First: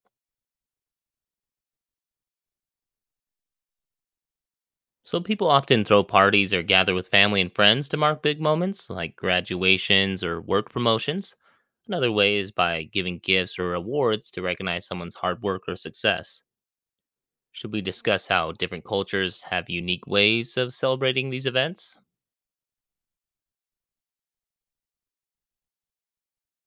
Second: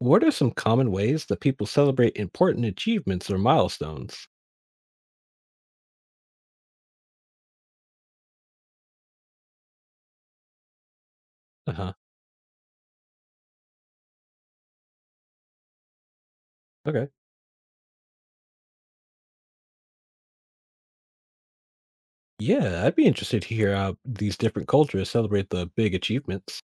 What are some common ways that people celebrate important achievements or milestones? So people often throw parties or gather with family and friends to mark big moments like graduations or work promotions. Uh huh. Another way is by giving gifts or awards to recognize someone's hard work or success. Okay. Should we discuss how different cultures have unique ways of celebrating these events? Yeah, I'd be interested to hear how these different cultures celebrate the big achievements.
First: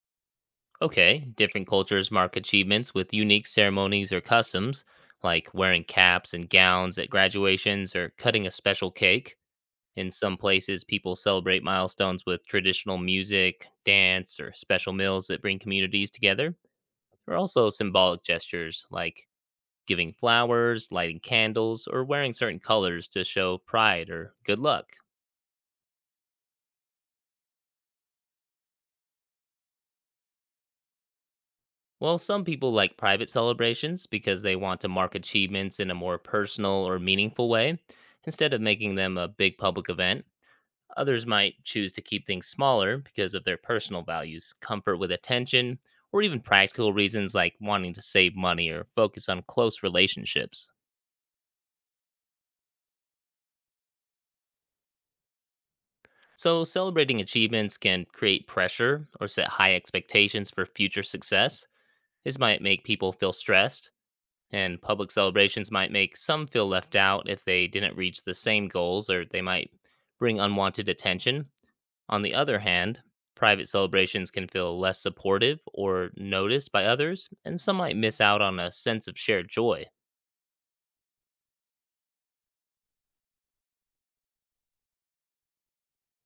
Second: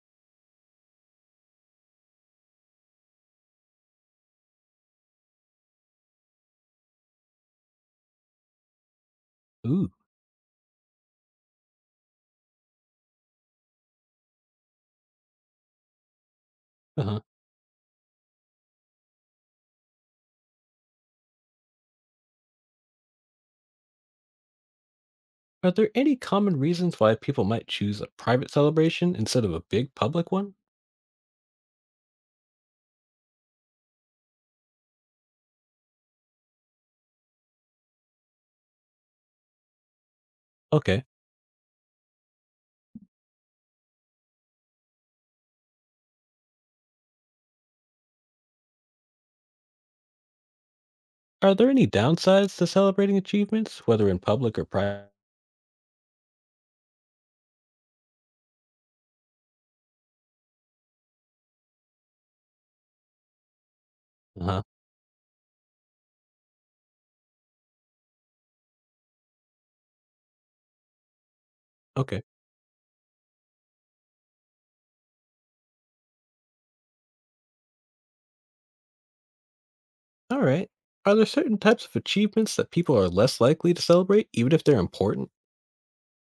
Okay, different cultures mark achievements with unique ceremonies or customs, like wearing caps and gowns at graduations or cutting a special cake. Ooh. In some places, people celebrate milestones with traditional music, dance, or special meals that bring communities together. Uh huh. There are also symbolic gestures like giving flowers, lighting candles, or wearing certain colors to show pride or good luck. Are there any common reasons why people might choose a private celebration instead of a big public one? While some people like private celebrations because they want to mark achievements in a more personal or meaningful way instead of making them a big public event. Okay. Others might choose to keep things smaller because of their personal values, comfort with attention, or even practical reasons like wanting to save money or focus on close relationships. Are there any downsides to celebrating achievements, whether in public or private? So, celebrating achievements can create pressure or set high expectations for future success. This might make people feel stressed, Uh huh. and public celebrations might make some feel left out if they didn't reach the same goals, or they might bring unwanted attention. Okay. On the other hand, private celebrations can feel less supportive or noticed by others, and some might miss out on a sense of shared joy. All right. Are there certain types of achievements that people are less likely to celebrate, even if they're important?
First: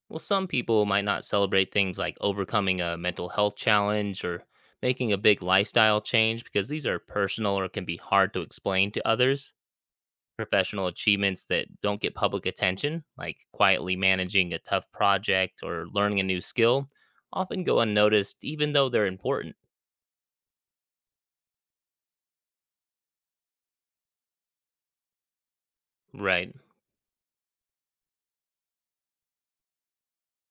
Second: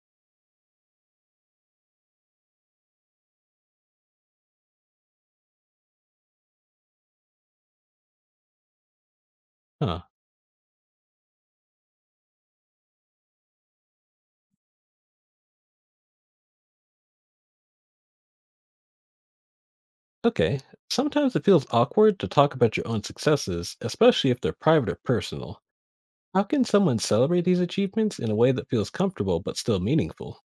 Well, some people might not celebrate things like overcoming a mental health challenge or making a big lifestyle change because these are personal or can be hard to explain to others. Huh. Professional achievements that don't get public attention, like quietly managing a tough project or learning a new skill, often go unnoticed even though they're important. Okay, sometimes it feels awkward to talk about your own successes, especially if they're private or personal. How Right. can someone celebrate these achievements in a way that feels comfortable but still meaningful?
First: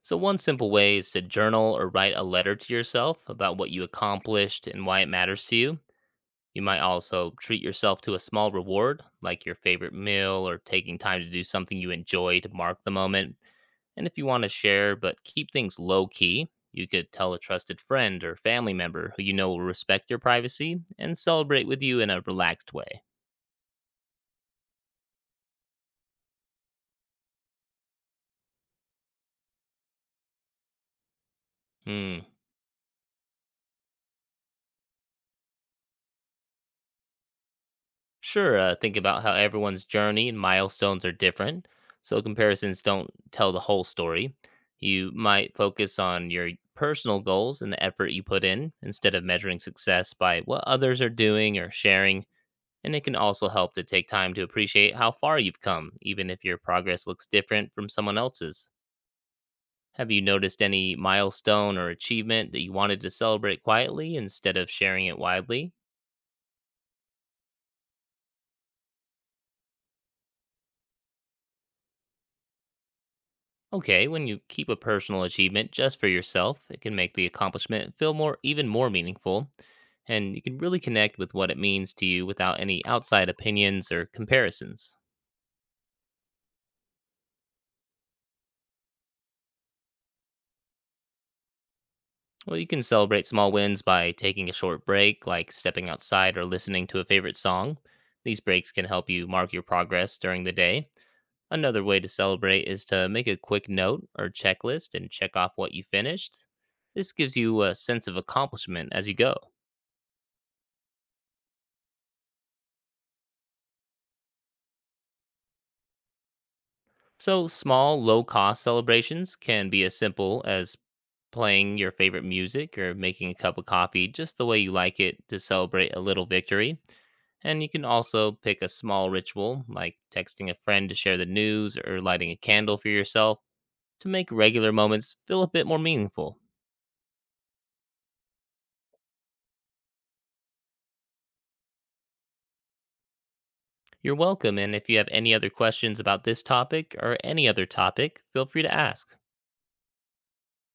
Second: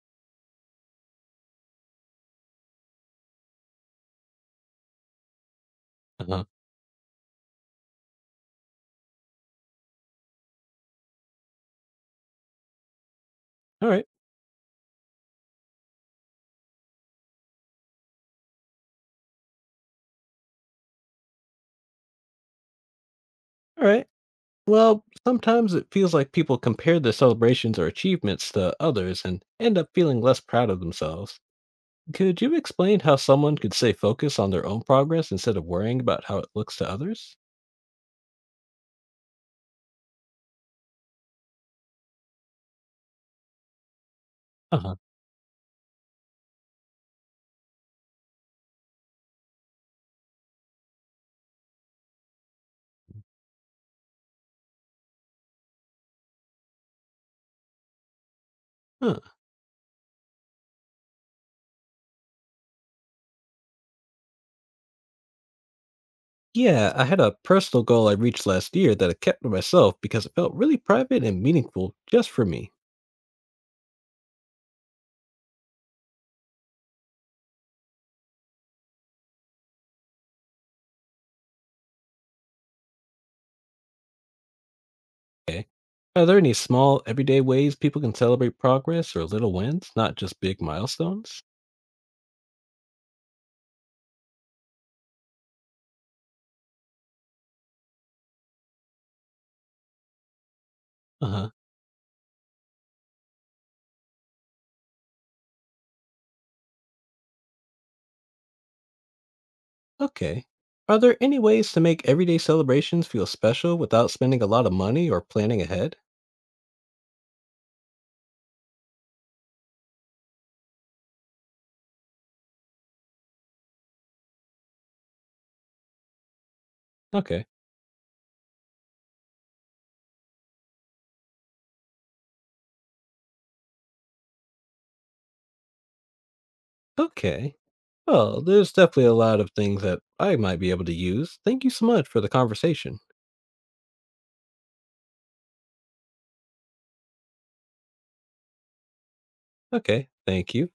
So, one simple way is to journal or write a letter to yourself about what you accomplished and why it matters to you. Uh-huh. You might also treat yourself to a small reward, like your favorite meal, or taking time to do something you enjoy to mark the moment. All right, And if you want to share but keep things low key, you could tell a trusted friend or family member who you know will respect your privacy and celebrate with you in a relaxed way. all right. Well, sometimes it feels like people compare their celebrations or achievements to others and end up feeling less proud of themselves. Hmm. Could you explain how someone could stay focused on their own progress instead of worrying about how it looks to others? Sure. Think about how everyone's journey and milestones are different, so comparisons don't tell the whole story. Uh You might focus on your personal goals and the effort you put in instead of measuring success by what others are doing or sharing. And it can also help to take time to appreciate how far you've come, even if your progress looks different from someone else's. huh. Have you noticed any milestone or achievement that you wanted to celebrate quietly instead of sharing it widely? Yeah, I had a personal goal I reached last year that I kept to myself because it felt really private and meaningful just for me. Okay, when you keep a personal achievement just for yourself, it can make the accomplishment feel more, even more meaningful, and you can really connect with what it means to you without any outside opinions or comparisons. Okay. Are there any small, everyday ways people can celebrate progress or little wins, not just big milestones? Well, you can celebrate small wins by taking a short break, like stepping outside or listening to a favorite song. These breaks can help you mark your progress during the day. Uh huh. Another way to celebrate is to make a quick note or checklist and check off what you finished. This gives you a sense of accomplishment as you go. Okay. Are there any ways to make everyday celebrations feel special without spending a lot of money or planning ahead? So, small, low cost celebrations can be as simple as playing your favorite music or making a cup of coffee just the way you like it to celebrate a little victory. Okay. And you can also pick a small ritual, like texting a friend to share the news or lighting a candle for yourself, to make regular moments feel a bit more meaningful. Okay. Well, there's definitely a lot of things that I might be able to use. Thank you so much for the conversation. You're welcome, and if you have any other questions about this topic or any other topic, feel free to ask. Okay. Thank you.